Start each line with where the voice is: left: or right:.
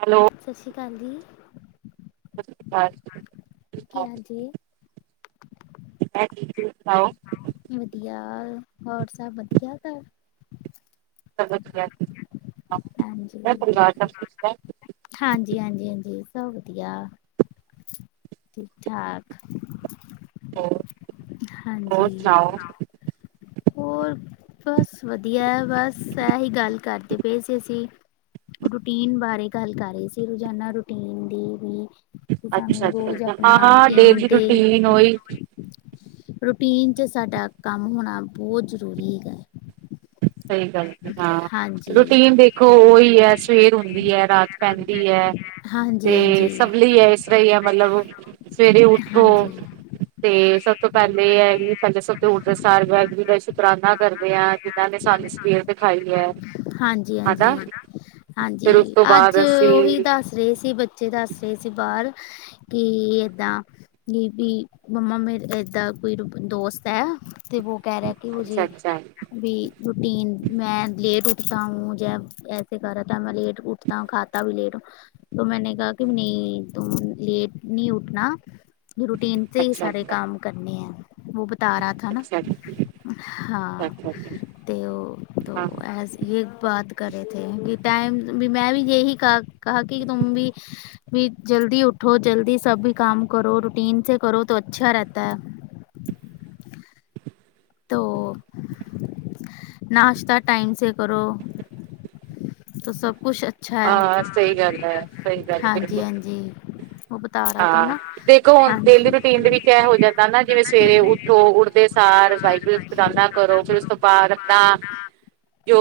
right: Hello.
left: ਸਤਿ ਸ਼੍ਰੀ ਅਕਾਲ ਜੀ।
right: ਸਤਿ, ਸ਼੍ਰੀਅਕਾਲ ਜੀ।
left: ਕੀ ਹਾਲ ਜੀ?
right: ਮੈਂ, ਠੀਕ ਤੁਸੀ ਸੁਣਾਓ?
left: ਵਧੀਆ, ਹੋਰ, ਸਭ ਵਧੀਆ ਘਰ?
right: ਗ
left: ਹਾਂਜੀ
right: [unintelligible]
left: ਹਾਂਜੀ -ਹਾਂਜੀ- ਹਾਂਜੀ, ਸਭ ਵਧੀਆ ਠੀਕ -ਠਾਕ।
right: ਹੋਰ ਹੋਰ
left: ਹਾਂਜੀ।
right: ਸੁਣਾਓ
left: ਹੋਰ ਬਸ, ਵਧੀਆ ਬਸ, ਐਹੀ ਗੱਲ ਕਰਦੇ ਪਏ ਸੀ, ਅਸੀਂ ਰੂਟੀਨ ਬਾਰੇ, ਗੱਲ ਕਰ ਰਹੇ ਸੀ, ਰੋਜ਼ਾਨਾ ਰੂਟੀਨ ਦੀ ਵੀ ਕਿ ਸਾਨੂੰ
right: ਅੱਛਾ,
left: ਰੋਜ਼ ਆਪਣਾ
right: ਹਾਂ,
left: ਰੂਟੀਨ
right: ਡੇਲੀ
left: ਤੇ
right: ਰੂਟੀਨ ਉਹੀ
left: ਰੂਟੀਨ 'ਚ, ਸਾਡਾ ਕੰਮ ਹੋਣਾ, ਬਹੁਤ ਜ਼ਰੂਰੀ ਹੈਗਾ।
right: ਸਹੀ ਗੱਲ ਸੀ, ਹਾਂ,
left: ਹਾਂਜੀ
right: ਰੂਟੀਨ ਦੇ। ਉਹੀ ਹੈ, ਸਵੇਰ ਹੁੰਦੀ ਹੈ, ਰਾਤ ਪੈਂਦੀ ਹੈ,
left: ਹਾਂਜੀ
right: ਤੇ
left: ਹਾਂਜੀ
right: ਸਵਲੀ ਹੈ, ਇਸ ਸਹੀ ਹੈ, ਆ ਮਤਲਬ ਸਵੇਰੇ ਉੱਠੋ।
left: ਹਾਂਜੀ
right: ਤੇ ਸਭ ਤੋਂ, ਪਹਿਲੇ ਹੈ, ਇਹ ਵੀ ਸਭ ਤੋਂ ਉਠਦੇ ਸਾਰ, ਵਾਹਿਗੁਰੂ ਦਾ ਸ਼ੁਕਰਾਨਾ ਕਰਦੇ ਆ ਤੇ। ਇਹਨੇ ਸਾਨੂੰ ਸਵੇਰ ਦਿਖਾਈ ਹੈ।
left: ਹਾਂਜੀ- ਹਾਂਜੀ
right: ਹਨਾ ਫਿਰ ਉਸ
left: -ਹਾਂਜੀ,
right: ਤੋਂ
left: ਅੱਜ
right: ਬਾਅਦ ਅਸੀਂ
left: ਉਹੀ ਦੱਸ ਗਏ ਸੀ, ਬੱਚੇ ਦੱਸ ਰਹੇ ਸੀ, ਬਾਹਰ ਕਿ ਏਦਾਂ। ਜ ਵੀ ਮੰਮਾ, ਮੇਰੇ ਏਦਾਂ ਕੋਈ ਦੋਸਤ ਹੈ, ਤੇ ਵ। ਕਹਿ ਰਿਹਾ, ਕਿ
right: ਅੱਛਾ
left: ਹੇ,
right: ਅੱਛਾ
left: ਵੀ ਰੂਟੀਨ ਮੈਂ ਲੇਟ ਮੂਝੇ ਐਸੇ ਕਹਿ ਰਹਾ ਥਾ, ਮੈਂ ਲੇਟ ਉਠਤਾ ਹੂੰ ਲੇਟ ਖਾਤਾ ਹੂੰ। ਤੋਂ, ਮੈਂਨੇ ਕਿਹਾ, ਕਿ ਨਹੀਂ, ਤੁਮ ਲੇਟ ਨਹੀਂ ਉੱਠਣਾ। ਰੂਟੀਨ ਸੇ, ਹੀ,
right: ਅੱਛਾ
left: ਸਾਰੇ
right: ਅੱਛਾ
left: ਕਾਮ ਕਰਨੇ ਹੈ। ਤਾਰਾ, ਥਾਨਾ,
right: ਅੱਛਾ ਅੱਛਾ
left: ਹਾਂ,
right: ਅੱਛਾ
left: ਤੇ ਉਹ।
right: ਹਾਂ
left: ਇਹ, ਬਾਤ ਕਰ ਰਹੇ ਥੇ, ਮੈ ਵੀ ਯੇਹੀ ਕਹਾ ਕਿ, ਤੁਮ ਭੀ ਵੀ ਜਲਦੀ ਉੱਠੋ, ਜਲਦੀ ਸਭ ਕੰਮ ਕਰੋ, ਰੂਟੀਨ ਸੇ ਕਰੋ, ਤਾਂ ਅੱਛਾ ਰਹਿਤਾ ਹੈ।
right: ਹਨ
left: ਨਾਸ਼ਤਾ ਟਾਈਮ ਸੇ ਕਰੋ, ਤੋਂ ਸਭ ਕੁਛ ਅੱਛਾ। ਅੱਛਾ
right: ਹਾਂ
left: ਹੈ,
right: ਸਹੀ ਗੱਲ ਹੈ ਸਹੀ ਗੱਲ ਹੈ,
left: ਹਾਂਜੀ-
right: ਬਿਲਕੁਲ
left: ਹਾਂਜੀ। ਉਹ, ਬਤਾਰਾ ਥਾ,
right: ਹਾਂ
left: ਨਾ,
right: ਦੇਖੋ ਹੁਣ ਡੇਲੀ
left: ਹਾਂਜੀ।
right: ਰੂਟੀਨ, ਦੇ ਵਿੱਚ ਇਹ ਹੋ ਜਾਂਦਾ ਨਾ, ਜਿਵੇਂ ਸਵੇਰੇ ਉੱਠੋ, ਉੱਠ ਉੱਠਦੇ ਸਾਰ, ਵਾਹਿਗੁਰੂ ਸ਼ੁਕਰਾਨਾ ਕਰੋ, ਫਿਰ ਉਸ ਤੋਂ ਬਾਦ ਆਪਣਾ ਜੋ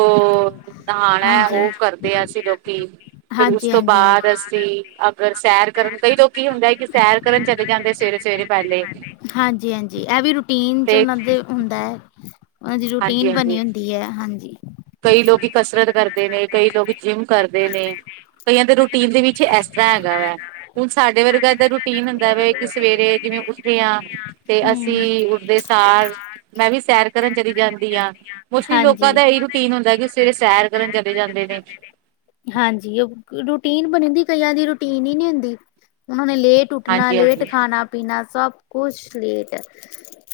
right: ਨਹਾਣਾ ਹੈ,
left: ਹਾਂਜੀ
right: ਉਹ ਕਰਦੇ ਹੈ, ਅਸੀਂ ਲੋਕੀ ਫਿਰ ਉਸ
left: ਹਾਂਜੀ ਹਾਂਜੀ
right: ਤੋਂ ਬਾਅਦ ਅੱਸੀ, ਆਪ। ਸੈਰ, ਕਰਨ ਕਈ ਲੋਕੀ ਹੁੰਦੇ ਹੈ, ਕਿ ਸੈਰ ਕਰਨ ਚਲੇ ਜਾਂਦੇ, ਸਵੇਰੇ- ਸਵੇਰੇ ਪਹਿਲੇ।
left: ਹਾਂਜੀ -ਹਾਂਜੀ। ਹਾਂਜੀ, ਇਹ ਵੀ, ਰੂਟੀਨ 'ਚ
right: ਤੇ
left: ਉਹਨਾਂ ਦੇ ਹੁੰਦਾ ਹੈ, ਉਹਨਾਂ ਦੀ ਰੂਟੀਨ
right: ਹਾਂਜੀ
left: ਬਣੀ
right: ਹਾਂਜੀ
left: ਹੁੰਦੀ ਹੈ ਹਾਂਜੀ।
right: ਕਈ ਲੋਕੀ ਕਸਰਤ ਕਰਦੇ ਨੇ, ਕਈ ਲੋਕੀ ਜਿੰਮ ਕਰਦੇ ਨੇ, ਕਈਆਂ ਦੇ ਰੂਟੀਨ ਦੇ ਵਿੱਚ ਕੁਛ ਏਸ ਤਰ੍ਹਾਂ ਹੈਗਾ ਵੈ, ਹੁਣ ਸਾਡੇ ਵਰਗਾ ਦਾ ਰੂਟੀਨ ਹੁੰਦਾ ਵੇ ਕਿ ਸਵੇਰੇ ਜਿਵੇਂ ਉੱਠੇ ਆ ਤੇ
left: ਹਮ
right: ਅਸੀਂ ਉੱਡਦੇ ਸਾਰ ਮੈਂ ਵੀ ਸੈਰ ਕਰਨ ਚਲੀ ਜਾਂਦੀ ਹਾਂ, ਮੋਸਟਲੀ ਲੋਕਾਂ
left: ਹਾਂਜੀ
right: ਦਾ ਏਇ ਜਿਦਾ ਕਿ ਸਵੇਰੇ ਸੈਰ ਕਰਨ ਚਲੇ ਜਾਂਦੇ ਨੇ।
left: ਹਾਂਜੀ, ਉਹ ਰੂਟੀਨ ਬਨਿਦੀ ਕਈਆਂ ਦੀ ਰੂਟੀਨ ਈ ਨੀ ਹੁੰਦੀ, ਉਹਨਾ ਨੇ ਲੇਟ ਲੇਟ ਉੱਠਣਾ ਲੇਟ
right: ਹਾਂਜੀ-ਹਾਂਜੀ,
left: ਖਾਣਾ ਪੀਣਾ ਸਭ ਕੁਛ ਲੇਟ।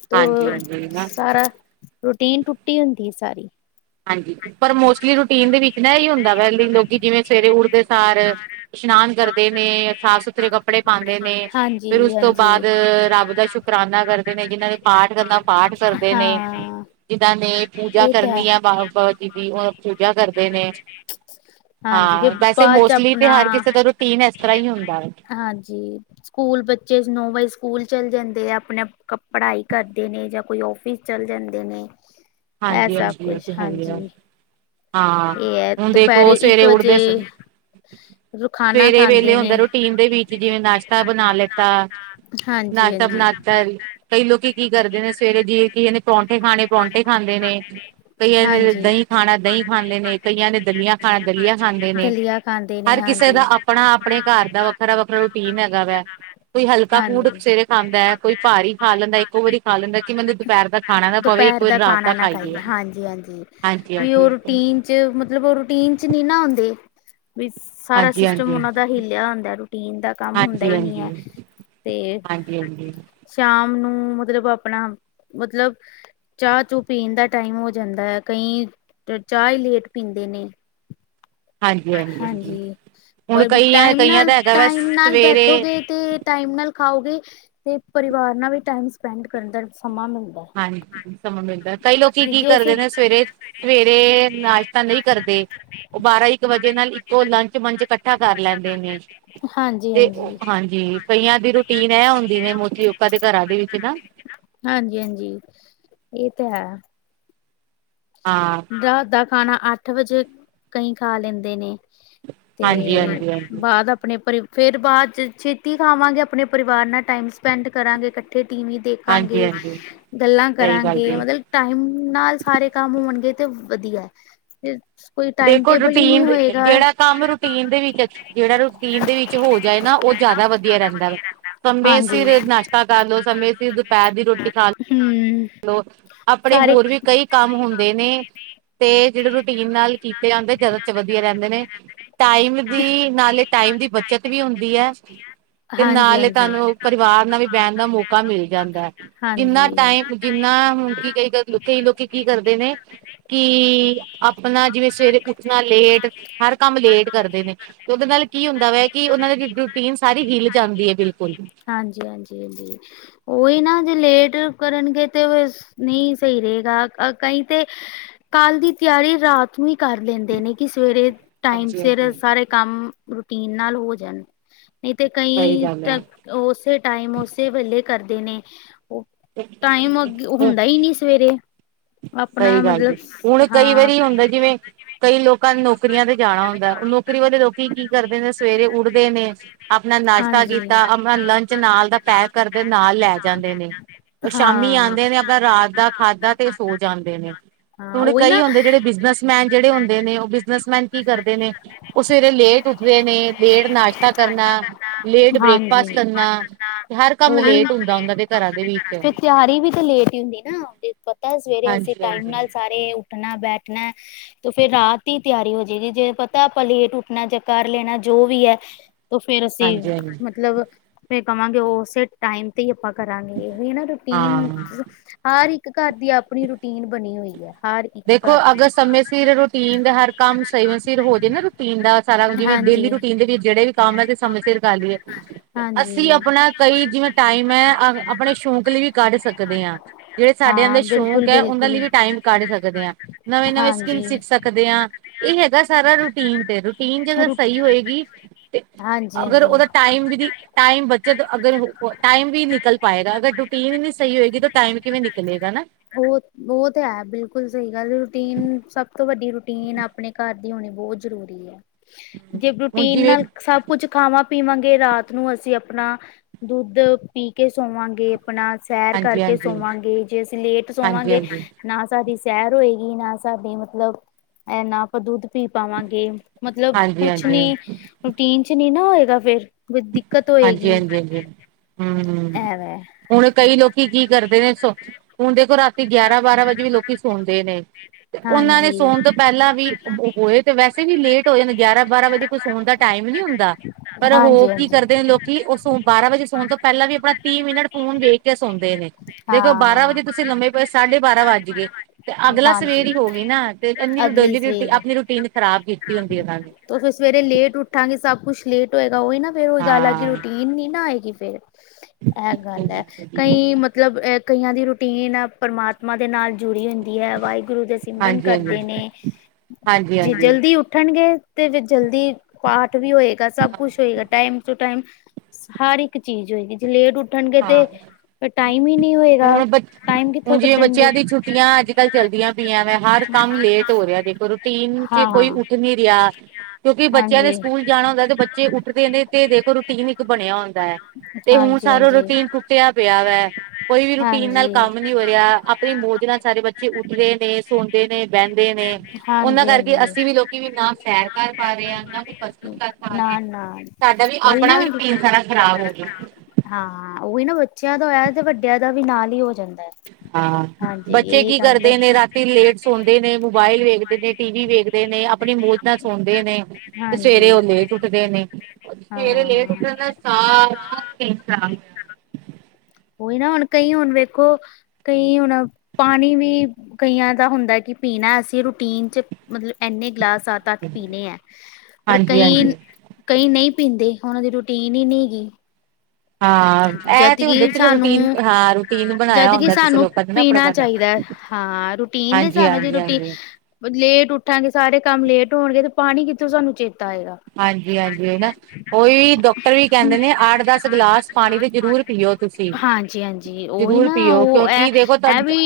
left: ਤੋ
right: ਹਾਂਜੀ-ਹਾਂਜੀ ਨਾ
left: ਸਾਰਾ ਰੂਟੀਨ ਟੁੱਟੀ ਹੁੰਦੀ ਸਾਰੀ।
right: ਹਾਂਜੀ ਪਰ ਮੋਸ ਮੋਸਟਲੀ ਰੂਟੀਨ ਦੇ ਵਿੱਚ ਨਾ ਏਹੀ ਹੁੰਦਾ ਵੈ, ਲੋਕੀ ਜਿਵੇਂ ਸਵੇਰੇ ਉੱਠਦੇ ਸਾਰ ਇਸ਼ਨਾਨ ਕਰਦੇ ਨੇ, ਸਾਫ਼ ਸੁਥ ਦੂਸਰੇ ਕੱਪੜੇ ਪਾਂਦੇ ਨੇ
left: ਹਾਂਜੀ
right: ਫੇਰ ਉਸ ਤੋਂ
left: ਹਾਂਜੀ
right: ਬਾਅਦ ਰੱਬ ਦਾ ਸ਼ੁਕਰਾਨਾ ਕਰਦੇ ਨੇ ਜਿਹਨਾਂ ਨੇ ਪਾਠ ਕਰਨਾ ਪਾਠ ਕਰਦੇ ਨੇ।
left: ਹਾਂ
right: ਜਿਨਾਂ ਨੇ ਪੂਜਾ
left: ਇਹ ਤਾਂ ਹੈ
right: ਕਰਨੀ ਆ ਬਹਾ ਬਾਬਾ ਜੀ ਦੀ ਉਹ ਪੂਜਾ ਕਰਦੇ ਨੇ।
left: ਹਾਂਜੀ ਫਿਰ
right: ਹਾਂ ਵੈਸੇ
left: ਬਾਅਦ ਚ
right: ਮੋਸਟਲੀ ਤੇ
left: ਆਪਣਾ
right: ਹਰ ਕਿਸੇ ਦਾ ਰੂਟੀਨ ਇਸ ਤਰ੍ਹਾਂ ਹੀ ਹੁੰਦੈ।
left: ਹਾਂਜੀ। ਸਕੂਲ ਬੱਚੇ ਨੌ ਵਜੇ ਸਕੂਲ ਚਲ ਜਾਂਦੇ ਆ, ਆਪਣੇ ਪੜ੍ਹਾਈ ਕਰਦੇ ਨੇ, ਜਾਂ ਕੋਈ ਆਫਿਸ ਚਲ ਜਾਂਦੇ ਨੇ। ਇਹ
right: ਹਾਂਜੀ
left: ਸਭ
right: ਹਾਂਜੀ ਉਹ
left: ਕੁਛ
right: ਤੇ ਹੈਗੇ ਆ।
left: ਹਾਂਜੀ
right: ਹਾਂ
left: ਇਹ ਹੈ
right: ਹੁਣ ਦੇਖੋ
left: ਦੁਪਹਿਰੇ ਇੱਕ
right: ਸਵੇਰੇ ਉੱਠਦੇ ਸ
left: ਵਜੇ ਖਾਣਾ
right: ਸਵੇਰੇ ਵੇਲੇ
left: ਖਾਂਦੇ
right: ਹੁੰਦਾ
left: ਨੇ
right: ਰੂਟੀਨ ਦੇ ਵਿੱਚ ਜਿਵੇਂ ਨਾਸ਼ਤਾ ਬਣਾ ਲਿੱਤਾ।
left: ਹਾਂਜੀ
right: ਨਾਸ਼ਤਾ
left: ਹਾਂਜੀ
right: ਬਣਾਤਾ, ਕਈ ਲੋਕੀ ਕੀ ਕਰਦੇ ਨੇ ਸਵੇਰੇ ਜੀਹਨੇ ਪਰੌਂਠੇ ਖਾਣੇ ਪਰੌਂਠੇ ਖਾਂਦੇ ਨੇ ਕਈਆਂ ਨੇ
left: ਹਾਂਜੀ
right: ਦਈ ਖਾਣਾ ਦਈ ਖਾਂਦੇ ਨੇ, ਕਈਆਂ ਨੇ ਦਲੀਆਂ ਖਾਣਾ ਦਲੀਆ ਖਾਂਦੇ ਨੇ
left: ਦਲੀਆ ਖਾਂਦੇ ਨੇ
right: ਹਰ ਕਿਸੇ ਦਾ
left: ਹਾਂਜੀ
right: ਆਪਣਾ ਆਪਣੇ ਘਾਰ ਦਾ ਵੱਖਰਾ ਵੱਖਰਾ ਰੂਟੀਨ ਹੈਗਾ ਵੈ ਕੋਈ ਹਲਕਾ ਫੂਡ
left: ਹਾਂਜੀ
right: ਸਵੇਰੇ ਖਾਂਦਾ ਐ, ਕੋਈ ਭਾਰੀ ਖਾ ਲੈਂਦਾ, ਇੱਕੋ ਵਾਰੀ ਖਾ ਲੈਂਦਾ ਕਿ ਮੈਨੂੰ ਦੁਪਹਿਰ ਦਾ ਖਾਣਾ ਨਾ ਪਵੇ ਇੱਕ
left: ਦੁਪਹਿਰ
right: ਵਾਰੀ
left: ਦਾ
right: ਰਾਤ
left: ਖਾਣਾ ਨਾ ਖਾਈਏ ਹਾਂਜੀ ਹਾਂਜੀ
right: ਹਾਂਜੀ
left: ਵੀ
right: ਹਾਂਜੀ
left: ਉਹ
right: ਹਾਂਜੀ
left: ਰੂਟੀਨ ਚ ਮਤਲਬ ੳ ਰੂਟੀਨ ਚ ਨੀ ਨਾ ਹੂੰਦੇ ਵੀ ਸਾਰਾ
right: ਹਾਂਜੀ
left: ਸਿਸਟਮ
right: ਹਾਂਜੀ
left: ਉਨਾਂ ਦਾ ਹੀਲਿਆ ਹੁੰਦੈ, ਰੂਟੀਨ ਦਾ ਕੰਮ ਹੁੰਦਾ
right: ਹਾਂਜੀ
left: ਈ ਨੀ
right: ਹਾਂਜੀ
left: ਏ
right: ਹਾਂਜੀ, ਹਾਂਜੀ।
left: ਸ਼ਾਮ ਨੂੰ ਮਤਲਬ ਆਪਣਾ ਮਤਲਬ ਚਾਹ ਚੂ ਪੀਣ ਦਾ ਟਾਈਮ ਹੋ ਜਾਂਦਾ ੲੈ, ਚਾਹ ਈ ਲੇਟ ਪੀਂਦੇ ਨੇ ਹਾਂਜੀ
right: ਹੁਣ
left: ਪਰ ਵੀ
right: ਕਈਆਂ
left: ਟਾਈਮ
right: ਕਈਆਂ
left: ਨਾਲ
right: ਦਾ ਹੈਗਾ ਵੈ
left: ਟਾਈਮ ਨਾਲ
right: ਸਵੇਰੇ
left: ਬੈਠੋਗੇ ਤੇ ਟਾਈਮ ਨਾਲ ਖਾਓਗੇ ਤੇ, ਪਰਿਵਾਰ ਨਾਲ ਵੀ ਟਾਈਮ ਸਪੈਂਡ ਕਰਨ ਦਾ ਸਮਾਂ ਮਿਲ
right: ਹਾਂਜੀ ਸਾਨੂੰ ਮਿਲਦਾ, ਕਈ ਲੋਕੀ ਕੀ
left: ਜੇ ਅਸੀਂ
right: ਕਰਦੇ ਨੇ ਸਵੇਰੇ ਸਵੇਰੇ ਨਾਸ਼ਤਾ ਨਹੀਂ ਕਰਦੇ ਉਹ ਬਾਰਾਂ ਇੱਕ ਵਜੇ ਨਾਲ ਇੱਕੋ ਲੰਚ ਮੰਚ ਕੱਠਾ ਕਰ ਲੈਂਦੇ ਨੇ ਤੇ ਹਾਂਜੀ ਕਈਆਂ ਦੀ ਰੂਟੀਨ ਐ ਹੁੰਦੀ ਨੇ ਮੋਸਟਲੀ ਲੋਕਾਂ ਦੇ ਘਰਾਂ ਦੇ ਵਿੱਚ ਨਾ
left: ਹਾਂਜੀ ਹਾਂਜੀ ਏ ਤੇ ਹੈ
right: ਹਾਂ
left: ਰਾਤ ਦਾ ਖਾਣਾ ਅੱਠ ਵਜੇ ਕਈ ਖਾ ਲੈਂਦੇ ਨੇ
right: ਹਾਂਜੀ
left: ਤੇ,
right: ਹਾਂਜੀ ਹਾਂਜੀ
left: ਬਾਦ ਅਪ ਆਪਣੇ ਪਰਿ ਫੇਰ ਬਾਅ ਚ ਛੇਤੀ ਖਾਵਾਂਗੇ ਆਪਣੇ ਪਰਿਵਾਰ ਨਾਲ ਟਾਈਮ ਸਪੈਂਡ ਕਰਾਂਗੇ, ਕੱਠੇ ਟੀ ਵੀ ਦੇਖ
right: ਹਾਂਜੀ
left: ਖਾਗੇ,
right: ਹਾਂਜੀ
left: ਗੱਲਾਂ
right: ਸਹੀ ਗੱਲ
left: ਕਰਾਂਗੇ
right: ਜੀ
left: ਮਤਲਬ ਟਾਈਮ ਨਾਲ ਸਾਰੇ ਕੰਮ ਹੋਣਗੇ ਤੇ ਵਧੀਆ ਏ
right: ਦੇਖੋ ਰੂਟੀਨ ਜਿਹੜਾ ਕੰਮ ਰੂਟੀਨ ਦੇ ਵਿੱਚ ਅ ਜਿਹੜਾ ਰੂਟੀਨ ਦੇ ਵਿੱਚ ਚੇ ਹੋ ਜਾਏ ਨਾ ਓਹ ਜੈਦਾ ਵਧੀਆ ਰੈੰਦਾ ਵੇ, ਸਮੇਂ ਸਿਰ
left: ਹਾਂਜੀ
right: ਨਾਸ਼ਤਾ ਕਰ ਲੋ ਸਮੇਂ ਫਿਰ ਦੁਪੈਰ ਦੀ ਰੋਟੀ ਖਾ
left: ਹੂੰ
right: ਲੋ। ਅਪਣੇ
left: ਸਾਰੇ
right: ਹੋਰ ਵੀ ਕਈ ਕੰਮ ਹੁੰਦੇ ਨੇ ਤੇ ਜੇੜੇ ਰੂਟੀਨ ਨਾਲ ਕੀਤੇ ਜਾਂਦੇ ਜਾਦਾ ਚ ਵਧੀਆ ਰੈੰਦੇ ਨੇ। ਟਾਈਮ ਦੀ ਨਾਲੇ ਟਾਈਮ ਦੀ ਬੱਚਤ ਵੀ ਹੁੰਦੀ ਐ। ਤੇ ਨਾਲ ਏ
left: ਹਾਂਜੀ-ਹਾਂਜੀ। ਹਾਂਜੀ,
right: ਤਾਨੂੰ ਪਰਿਵਾਰ ਨਾਲ ਵੀ ਬੈਣ ਦਾ ਮੌਕਾ ਮਿਲ ਜਾਂਦੈ। ਕਿੰਨਾ
left: ਹਾਂਜੀ-ਹਾਂਜੀ, ਹਾਂਜੀ।
right: ਟਾਈਮ ਜਿੰਨਾ ਹੁਣ ਕੀ ਕਈ ਕ ਕਈ ਲੋਕੀ ਕੀ ਕਰਦੇ ਨੇ ਕਿ ਆਪਣਾ ਜਿਵੇਂ ਤੇ ਪੁੱਛਣਾ ਲੇਟ ਹਰ ਕੰਮ ਲੇਟ ਕਰਦੇ ਨੇ। ਤੇ ਓਦੇ ਨਾਲ ਕੀ ਹੁੰਦਾ ਵੈ ਕਿ ਉਹਨਾਂ ਦੀ ਰੂਟੀਨ ਸਾਰੀ ਹਿੱਲ ਜਾਂਦੀ ਏ ਬਿਲਕੁਲ
left: ਹਾਂਜੀ ਹਾਂਜੀ, ਹਾਂਜੀ ਓਈ ਨਾ ਜੇ ਲੇਟ ਕਰਨਗੇ ਤੇ ਵੇਸ ਨੀਂ ਸਈ ਰਏਗਾ। ਕਈ ਤੇ ਕੱਲ ਦੀ ਤਿਆਰੀ ਰਾਤ ਤਵੀ ਕਰ ਲੈਂਦੇ ਨੇ ਕਿ ਸਵੇਰੇ ਟਾਈਮ
right: ਹਾਂਜੀ
left: ਸਿਰ
right: ਹਾਂਜੀ
left: ਸਾਰੇ ਕੰਮ ਰੁਟੀਨ ਨਾਲ ਹੋ ਜਾਣ। ਨਈਂ ਤੇ
right: ਸਹੀ
left: ਕਈ
right: ਗੱਲ
left: ਟ ਓਸੇ ਟਾਈਮ ਓਸੇ ਵੇਲੇ ਕਰਦੇ ਨੇ। ਓ, ਟਾਈਮ ਅੱਗੇ ਹੁੰਦਾ ਈ ਨੀ ਸਵੇਰੇ। ਆਪਣਾ
right: ਸਈ ਗੱਲ ਜੀ,
left: ਮਤਲਬ
right: ਹੁਣ ਕਈ
left: ਹਾਂ
right: ਵਾਰੀ ਹੁੰਦੈ ਜਿਵੇਂ ਕਈ ਲੋਕਾਂ ਨੇ ਨੌਕਰੀਆਂ ਤੇ ਜਾਣੈ ਹੁੰਦੈ, ਨੌਕਰੀ ਵਾਲੇ ਲੋਕੀ ਕੀ ਕਰਦੇ ਨੇ ਸਵੇਰੇ ਉੱਠਦੇ ਨੇ ਆਪਣਾ ਨਾਸ਼ਤਾ ਕੀਤਾ, ਆਪਣਾ ਲੰਚ ਨਾਲ ਦਾ ਪੈਕ ਕਰਦੇ ਨਾਲ ਲੈ ਜਾਂਦੇ ਨੇ। ਓਹ ਸ਼ਾਮੀ ਆਂਦੇ ਨੇ ਆਪਣਾ ਰਾਤ ਦਾ ਖਾੱਧਾ ਤੇ ਸੋ ਜਾਂਦੇ ਨੇ।
left: ਹਾਂ
right: ਹੁਣ
left: ਉਹੀ ਨਾ
right: ਕਈ ਹੁੰਦੇ ਜੇੜੇ ਬਿਜਨਸਮੈਨ ਜੇੜੇ ਹੁੰਦੇ ਨੇ, ਓਹ ਬਿਜਨਸਮੈਨ ਕੀ ਕਰਦੇ ਨੇ ਓਹ ਸਵੇਰੇ ਲੇਟ ਉੱਠਦੇ ਨੇ, ਲੇਟ ਨਾਸ਼ਤਾ ਕਰਨਾ, ਲੇਟ ਬ੍ਰੇਕਫਾਸਟ ਕਰਨਾ ਹਰ ਕੰਮ
left: ਓਹੀ
right: ਲੇਟ ਹੁੰਦਾ ਉਹਨਾਂ ਦੇ ਘਰਾਂ ਦੇ ਵਿੱਚ
left: ਤੇ ਤਿਆਰੀ ਵੀ ਤੇ ਲੇਟ ਈ ਹੁੰਦੀ ਨਾ ਓੰਦੇ ਪਤੈ ਸਵੇਰੇ ਅਸੀਂ
right: ਹਾਂਜੀ
left: ਟਾਈਮ
right: ਹਾਂਜੀ
left: ਨਾਲ ਸਾਰੇ ਉੱਠਣਾ ਬੈਠਣੈ ਤੇ ਫੇਰ ਰਾਤ ਈ ਤਿਆਰੀ ਹੋ ਜੇਗੀ, ਜੇ ਪਤੈ ਅਪਾ ਲੇਟ ਉੱਠਣੈ ਜਾਂ ਕਰ ਲੈਣਾ ਜੋ ਵੀ ਐ ਤੋਂ ਫੇਰ ਅਸੀਂ
right: ਹਾਂਜੀ ਹਾਂਜੀ
left: ਮਤਲਬ ਫੇ ਕਵਾਂਗੇ ਓ ਸਿਟ ਟਾਈਮ ਤੇ ਈ ਅਪਾਂ ਕਰਾਂਗੇ, ਏਹੋ ਈ ਨਾ
right: ਹਾਂ
left: ਰੂਟੀਨ ਹਰ ਇੱਕ ਘਰ ਦੀ ਆਪਣੀ ਰੂਟੀਨ ਬਣੀ ਹੋਈ ਐ।
right: ਦੇਖੋ ਅਗਰ ਸਮੇਂ ਸਿਰ ਰੂਟੀਨ ਦਾ ਹਰ ਕੰਮ ਸਈਮੇਂ ਸਿਰ ਹੋ ਜੇ ਨਾ ਰੂਟੀਨ ਦਾ ਸਾਰਾ ਜਿਵੇਂ ਡੇਲੀ
left: ਹਾਂਜੀ
right: ਰੂਟੀਨ ਦੇ ਵਿੱਚ ਜੇੜੇ ਵੀ ਕੰਮ ਐ ਤੇ ਸਮੇਂ ਸਿਰ ਕਾਰ ਲੀਏ। ਅਸੀਂ
left: ਹਾਂਜੀ
right: ਅਪਣਾ ਕਈ ਜਿਵੇਂ ਟਾਈਮ ਐ ਆਪਣੇ ਸ਼ੌ ਕ ਲੀ ਵੀ ਕੱਢ ਸਕਦੇ ਆ, ਜੇੜੇ ਸਾਡੇ
left: ਹਾਂ
right: ਅੰਦਰ
left: ਬਿਲਕੁਲ
right: ਸ਼ੌਕ ਐ ਓਨਾ
left: ਬਿਲਕੁਲ
right: ਲਈ ਵੀ ਟਾਈਮ ਕੱਢ ਸਕ ਗਦੇਆ, ਨਵੇਂ-ਨਵੇਂ ਸਕਿੱਲ
left: ਹਾਂਜੀ
right: ਸਿੱਖ ਸਕਦੇ ਆਂ। ਇਹ ਹੈਗਾ ਸਾਰਾ ਰੂਟੀਨ ਤੇ ਰੂਟੀਨ ਜਦੋਂ
left: ਰੂਟੀ
right: ਸਈ ਹੋਏਗੀ ਤੇ
left: ਹਾਂਜੀ
right: ਅਗਰ
left: ਹਾਂਜੀ
right: ਓਦਾ ਟਾਈਮ ਵੀ ਦੀ ਟਾਈਮ ਬੱਚਤ ਅਗਰ ਹੋ ਟਾਈਮ ਵੀ ਨਿਕਲ ਪਾਏਗਾ ਅਗਰ ਰੂਟੀਨ ਨੀ ਸਈ ਹੋਏਗੀ ਟਾਈਮ ਕਿਵੇਂ ਨਿਕਲੇਗਾ ਨਾ।
left: ਬਹੋਤ ਬੋ ਤੇ ਹੈ, ਬਿਲਕੁੱਲ ਸਹੀ ਗੱਲ ਏ। ਰੂਟੀਨ ਸਭ ਤੋਂ ਵੱਡੀ ਰੂਟੀਨ ਆਪਣੇ ਘਰ ਦੀ ਹੋਣੀ ਬੋਤ ਜ਼ਰੂ ਰੀ ਐ ਜੇ
right: ਹੁਣ
left: ਰੂਟੀਨ
right: ਜਿਵੇਂ
left: ਨਾਲ ਸਭ ਕੁੱਝ ਖਾਵਾਂ-ਪੀਵਾਂਗੇ ਰਾਤ ਨੂੰ ਅਸੀਂ ਅਪਣਾ ਦੁੱਧ ਪੀ ਕੇ ਸੋਵਾਂਗੇ। ਅਪਣਾ ਸੈਰ
right: ਹਾਂਜੀ
left: ਕਰਕੇ
right: ਹਾਂਜੀ
left: ਸੋਵਾਂਗੇ ਜੇ ਅਸੀਂ ਲੇਟ
right: ਹਾਂਜੀ
left: ਸੋਵਾਂਗੇ
right: ਹਾਂਜੀ
left: ਨਾ ਸਾਦੀ ਸੈਰ ਹੋਏਗੀ ਨਾ ਸਾਦੇ ਮਤਲਬ ਐ ਨਾ ਆਪਾਂ ਦੁੱਧ ਪੀ ਪਾਵਾਂਗੇ। ਮਤਲਬ
right: ਹਾਂਜੀ ਹਾਂਜੀ
left: ਕੁੱਛ ਨੀ ਰੂਟੀਨ ਚ ਨੀ ਨਾ ਹੋਏਗਾ ਫੇਰ। ਵਈ ਦਿੱਕਤ
right: ਹਾਂਜੀ
left: ਹੋਏਗੀ,
right: ਹਾਂਜੀ ਹਾਂਜੀ ਹਮ
left: ਐ ਵੈ।
right: ਹੁਣ ਕਈ ਲੋਕੀ ਕੀ ਕਰਦੇ ਨੇ ਸੋ ਹੁਣ ਦੇਖੋ ਰਾਤੀ ਗਿਆਰਾਂ-ਬਾਰਾਂ ਵਜੇ ਵੀ ਲੋਕੀ ਸੋੰਦੇ ਨੇ। ਤੇ ਓਨਾਂ ਨੇ
left: ਹਾਂਜੀ
right: ਸੌਣ ਤੋਂ ਪੈਲਾਂ ਵੀ ਹੋਏ ਤੇ ਵੈਸੇ ਵੀ ਲੇਟ ਹੋਏ ਨੇ ਗਿਆਰਾਂ-ਬਾਰਾਂ ਵਜੇ ਉਥੇ ਸੋਣ ਦਾ ਟਾਈਮ ਨੀ ਹੁੰਦਾ ਪਰ ਹੋ
left: ਹਾਂਜੀ
right: ਕੀ
left: ਹਾਂਜੀ
right: ਕਰਦੇ ਨੇ ਲੋਕੀ ਓ ਸੋ ਬਾਰਾਂ ਵਜੇ ਸੌਣ ਤੋਂ ਪੈਲਾ ਵੀ ਆਪਣਾ ਤੀਹ ਮਿੰਨਟ ਫੋਨ ਵੇਖ ਕੇ ਸੌਂਦੇ ਨੇ। ਦੇਖੋ
left: ਹਾਂ।
right: ਬਾਰਾਂ ਵਜੇ ਤੁਸੀਂ ਲੰਮੇ ਪਏ ਸਾਢੇ ਬਾਰਾਂ ਵੱਜ ਗੇ। ਤੇ ਅਗਲਾ ਸਵੇਰ
left: ਹਾਂਜੀ
right: ਈ ਹੋਗੀ ਨਾ 'ਤੇ ਏਨੀ ਰ
left: ਅਗਲੀ
right: ਡੇਲੀ ਰੂਟੀ
left: ਸਵੇਰ
right: ਆਪਣੀ ਰੂਟੀਨ ਖ਼ਰਾਬ ਕੀਤੀ ਹੁੰਦੀ ਏਨਾਂ ਨੇ।
left: ਤੋ ਫੇਰ ਸਵੇਰੇ ਲੇਟ ਉੱਠਾਂਗੇ ਸਭ ਕੁੱਛ ਲੇਟ ਹੋਏਗਾ ਉਈ ਨਾ ਫਿਰ ਉਈ ਗੱਲ ਆ ਕੀ
right: ਹਾਂ
left: ਰੂਟੀਨ ਨੀ ਨਾ ਹੋਏਗੀ ਫੇਰ। ਐ ਗੱਲ
right: ਹਾਂਜੀ
left: ਐ
right: ਹਾਂਜੀ
left: ਕਈ ਮਤਲਬ ਅ ਕਈਆਂ ਦੀ ਰੂਟੀਨ ਐ ਪ੍ਰਮਾ ਤਮਾ ਦੇ ਨਾਲ ਜੁੜੀ ਹੁੰਦੀ ਐ ਵਾਏਗੁਰੂ ਦੇ ਸਿਮਰਨ ਕਰਦੇ ਨੇ।
right: ਹਾਂਜੀ
left: ਜੇ
right: ਹਾਂਜੀ
left: ਜਲਦੀ ਉੱਠਣਗੇ ਤੇ ਜਲਦੀ ਪਾਠ ਵੀ ਹੋਏਗਾ ਸਭ ਕੁੱਛ ਹੋਏਗਾ ਟਾਈਮ ਟੂ ਟਾਈਮ, ਹਰ ਇੱਕ ਚੀਜ਼ ਹੋਏਗੀ ਜੇ ਲੇਟ ਉੱਠਣਗੇ 'ਤੇ
right: ਹਾਂ
left: ਫੇ ਟਾਈਮ ਈ ਨੀ ਹੋਏਗਾ
right: ਹੁਣ ਬ
left: ਟਾਈਮ ਕਿੱਥ
right: ਹੁਣ ਜਿਵੇਂ ਬੱਚਿਆਂ ਦੀ ਛੁੱਟੀਆਂ ਅੱਜ-ਕੱਲ ਚੱਲਦੀਆਂ ਪਈਆਂ ਵੇ ਹਰ ਕੰਮ ਲੇਟ ਹੋ ਰਿਹਾ ਦੇਖੋ ਟੀਨ ਚ
left: ਹਾਂ
right: ਕੋਈ ਉੱਠ ਨੀ ਰਿਆ। ਕਿਉਂਕਿ ਬੱਚਿਆਂ ਦੇ
left: ਹਾਂਜੀ
right: ਸਕੂਲ ਜਾਣਾ ਹੁੰਦਾ ਤੇ ਬੱਚੇ ਉੱਠਦੇ ਨੇ ਤੇ ਦੇਖੋ ਰੂਟੀਨ ਬਣਿਆ ਹੁੰਦਾ ਐ ਤੇ ਹੁਣ
left: ਹਾਂਜੀ
right: ਸਾਰੋਂ ਰੋ
left: ਹਾਂਜੀ
right: ਰੂਟੀਨ ਟੁੱਟਿਆ ਪਿਆ ਵੈ ਕੋਈ ਵੀ ਰੂਟੀਨ ਨਾਲ
left: ਹਾਂਜੀ
right: ਕੰਮ ਨੀ ਹੋ ਰਿਆ ਆਪਣੀ ਮੌਜ ਨਾਲ ਸਾਰੇ ਬੱ 'ਚ ਉੱਠਦੇ ਨੇ, ਸੌਦੇ ਨੇ, ਬੈਂਦੇ ਨੇ ਉਨਾਂ
left: ਹਾਂਜੀ
right: ਕਰਕੇ ਅਸੀਂ ਵੀ
left: ਹਾਂਜੀ
right: ਲੋਕੀ ਵੀ ਨਾ ਸੈਰ ਕਰ ਪਾ ਰੇ ਆ, ਨਾ ਕੋਈ ਕਸਰਤ ਕਰ ਪਾ ਰੇ
left: ਨਾ ਨਾ
right: ਸਾਡਾ ਵੀ
left: ਉਹੀ ਨਾ
right: ਆਪਣਾ ਵੀ ਪੀਣ ਸਾਰਾ ਖ਼ਰਾਬ ਹੋ ਗਿਆ।
left: ਹਾਂ ਉਹੀ ਨਾ ਬੱਚਿਆਂ ਦੋ ਐ ਤੇ ਵੱਡਿਆਂ ਦਾ ਵੀ ਨਾਲ ਈ ਹੋ ਜਾਂਦਾ ਐ।
right: ਹਾਂ ਬੱਚੇ ਕੀ ਕਰਦੇ ਨੇ ਰਾਤੀ ਲੇਟ ਸੌਦੇ ਨੇ, ਮੋਬਾਇਲ ਵੇਖਦੇ ਨੇ ਟੀ ਵੀ ਵੇਖਦੇ ਨੇ ਆਪਣੀ ਮੌਤ ਨਾਲ ਸੋਂਦੇ ਨੇ 'ਤੇ ਸਵੇਰੇ
left: ਹਾਂਜੀ
right: ਓ ਲੇਟ ਉੱਠਦੇ ਨੇ। ਸਵੇਰੇ ਲੇਟ
left: ਹਾਂ
right: ਉੱਠਣ ਨਾਲ ਸਾਰਾ [inaudible]
left: ਉਹੀ ਨਾ ਹੁਣ ਕਈ ਹੁਣ ਵੇਖੋ ਕਈ ਹੁਣ ਪਾਣੀ ਵੀ ਕਈਆਂ ਦਾ ਹੁੰਦਾ ਐ ਕਿ ਪੀਣਾ ਅਸੀਂ ਰੂਟੀਨ 'ਚ ਮਤਲਬ ਐਨੇ ਗਲਾਸ ਆ ਤੱਕ ਪੀਣੇ ਐ ਪਰ
right: ਹਾਂਜੀ
left: ਕਈ,
right: ਹਾਂਜੀ
left: ਕਈ ਨਈ ਪੀਂਦੇ ਹੋਨਾ ਦੀ ਰੂਟੀਨ ਈ ਨੀ ਗੀ।
right: ਹਾਂ
left: ਜਦ
right: ਇਹ ਤੇ ਹੁੰਦੇ
left: ਕੀ
right: ਚਲੋ ਰੂਟੀਨ
left: ਸਾਨੂੰ,
right: ਹਾਂ ਰੂਟੀਨ ਬਣਾਇਆ
left: ਜਦ ਕੀ
right: ਹੁੰਦਾ ਕਿਸੇ
left: ਸਾਨੂੰ
right: ਲੋਕਾਂ ਨੇ ਨਾ ਆਪਣਾ
left: ਪੀਣਾ
right: ਸਾਡਾ
left: ਚਾਈਦਾ ਐ। ਹਾਂ ਰੂਟੀਨ ਦੇ
right: ਹਾਂਜੀ
left: ਹਿਸਾਬ ਨਾਲ ਜੇ
right: ਹਾਂਜੀ
left: ਰੂਟੀ
right: ਹਾਂਜੀ
left: ਲੇਟ ਉੱਠਾਂਗੇ ਸਾਰੇ ਕੰਮ ਲੇਟ ਹੋਣਗੇ ਤੇ ਪਾਣੀ ਕਿੱਥੋਂ ਸਾਨੂੰ ਚੇ
right: ਹਾਂਜੀ-ਹਾਂਜੀ ਨਾ ਓਈ ਡੋਕਟਰ ਵੀ ਕੈਂਦੇ ਦੇ ਨੇ ਆਠ-ਦਸ ਗਲਾਸ ਪਾਣੀ ਦੇ ਜਰੂਰ ਪੀਓ ਤੁਸੀਂ,
left: ਹਾਂਜੀ-ਹਾਂਜੀ ਉਹੀ
right: ਜ਼ਰੂਰ
left: ਨਾ
right: ਪੀਓ
left: ਉਹ
right: ਕਿਉਂਕਿ ਦੇਖੋ
left: ਇਹ ਵੀ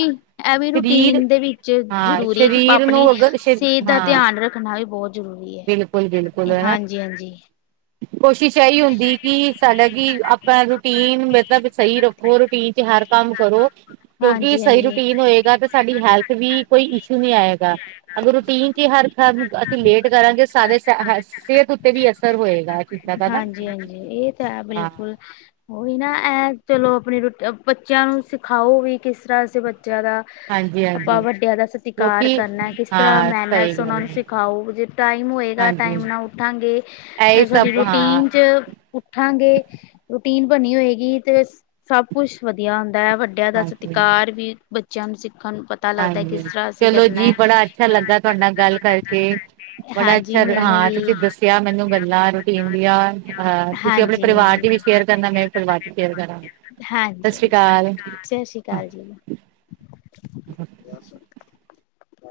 left: ਐ ਇਹ ਵੀ
right: ਸਰੀਰ
left: ਰੂਟੀਨ ਦੇ ਵਿੱਚ
right: ਹਾਂ
left: ਜ਼ਰੂਰੀ ਐ ਕੀ ਪਾ
right: ਸਰੀਰ
left: ਆਪਣੀ
right: ਨੂੰ ਅਗਰ
left: ਸੇ ਦਾ ਧਿਆਨ ਰੱਖਣਾ ਵੀ ਬੋ ਜ਼ਰੂਰੀ ਐ।
right: ਬਿਲਕੁੱਲ ਬਿਲ
left: ਹਾਂਜੀ-ਹਾਂਜੀ।
right: ਕੋਸ਼ਿਸ਼ ਐਈ ਹੁੰਦੀ ਕਿ ਸਾਡਾ ਕੀ ਆਪਾ ਰੂਟੀਨ ਮਤਲਬ ਸਈ ਰੱ ਹੋਰ ਰੂਟੀਨ 'ਚ ਹਰ ਕੰਮ ਕਰੋ ਕਿਉਂਕਿ ਸਈ
left: ਹਾਂਜੀ-ਹਾਂਜੀ,
right: ਰੂਟੀਨ ਹੋਏਗਾ ਤੇ ਸਾਡੀ ਹੈਲਥ ਵੀ ਕੋਈ ਇਸ਼ੂ ਨੀ ਆਏਗਾ। ਅਗਰ ਰੂਟੀਨ 'ਚ ਈ ਹਰ ਅਸੀਂ ਲੇਟ ਕਰਾਂਗੇ ਸਾਰੇ ਸਿਹਤ ਉੱਤੇ ਵੀ ਅਸਰ ਹੋਏਗਾ ਜੀ।
left: ਹਾਂਜੀ-ਹਾਂਜੀ, ਏ ਤਾਂ ਹੈ ਬਿਲਕੁੱਲ। ਉਹੀ ਨਾ ਐ ਚਲੋ ਆਪਣੀ ਰੂਟ ਬੱਚਿਆਂ ਨੂੰ ਸਿਖਾਓ ਵੀ ਕਿਸ ਤਰ੍ਹਾਂ ਅਸੀ ਬੱਚਿਆਂ ਦਾ
right: ਹਾਂਜੀ
left: ਆਪਾਂ
right: ਹਾਂਜੀ
left: ਵੱਡਿਆਂ ਦਾ ਸਤਿਕਾਰ
right: ਕਿਉਂਕਿ
left: ਕਰਨਾ ਕਿਸ ਤਰ੍ਹਾਂ
right: ਹਾਂ ਸਹੀ
left: ਮੈਨਰਸ ਉਨਾ
right: ਗੱਲ
left: ਨੂੰ
right: ਹੈ
left: ਸਿਖਾਓ ਜੇ ਟਾਈਮ ਹੋਏਗਾ
right: ਹਾਂਜੀ
left: ਟਾਈਮ ਨਾਲ ਉੱਠਾਂਗੇ
right: ਇਹੀ
left: ਫੇਰ ਸਾਡੀ
right: ਸਭ ਹਾਂ
left: ਰੂਟੀਨ 'ਚ ਉੱਠਾਂਗੇ, ਰੂਟੀਨ ਬਣੀ ਹੋਏਗੀ 'ਤੇ ਸਭ ਕੁਛ ਵਧੀਆ ਹੁੰਦਾ ਐ ਵੱ ਵੱਡਿਆਂ ਦਾ
right: ਹਾਂਜੀ
left: ਸਤਿਕਾਰ ਵੀ ਬੱਚਿਆਂ ਨੂੰ ਸਿੱਖਣ ਨੂੰ ਪ
right: ਹਾਂਜੀ, ਚਲੋ ਜੀ ਬੜਾ ਅੱਛਾ ਲੱਗਾ ਤੁਹਾਡੇ ਨਾਲ ਗੱਲ ਕਰਕੇ। ਬੜਾ
left: ਹਾਂਜੀ
right: ਅੱਛਾ
left: ਮੈਨੂੰ
right: ਹਾਂ
left: ਵੀ
right: ਤੁਸੀਂ ਦੱਸਿਆ ਮੈਨੂੰ ਗੱਲਾਂ [unintelligible] ਆ ਤੁਸੀਂ ਆਪਣੇ
left: ਹਾਂਜੀ
right: ਪਰਿਵਾਰ ਚ ਵੀ
left: ਹਾਂਜੀ
right: ਸ਼ੇਅਰ ਕਰਨਾ ਮੈਂ ਪਰਿਵਾਰ ਚ ਸ਼ੇਅਰ ਕਰਾਂਗੀ। ਸਸ ਸ੍ਰੀ ਅਕਾਲ।
left: ਕਾਲ ਜੀ।
right: [inaudible]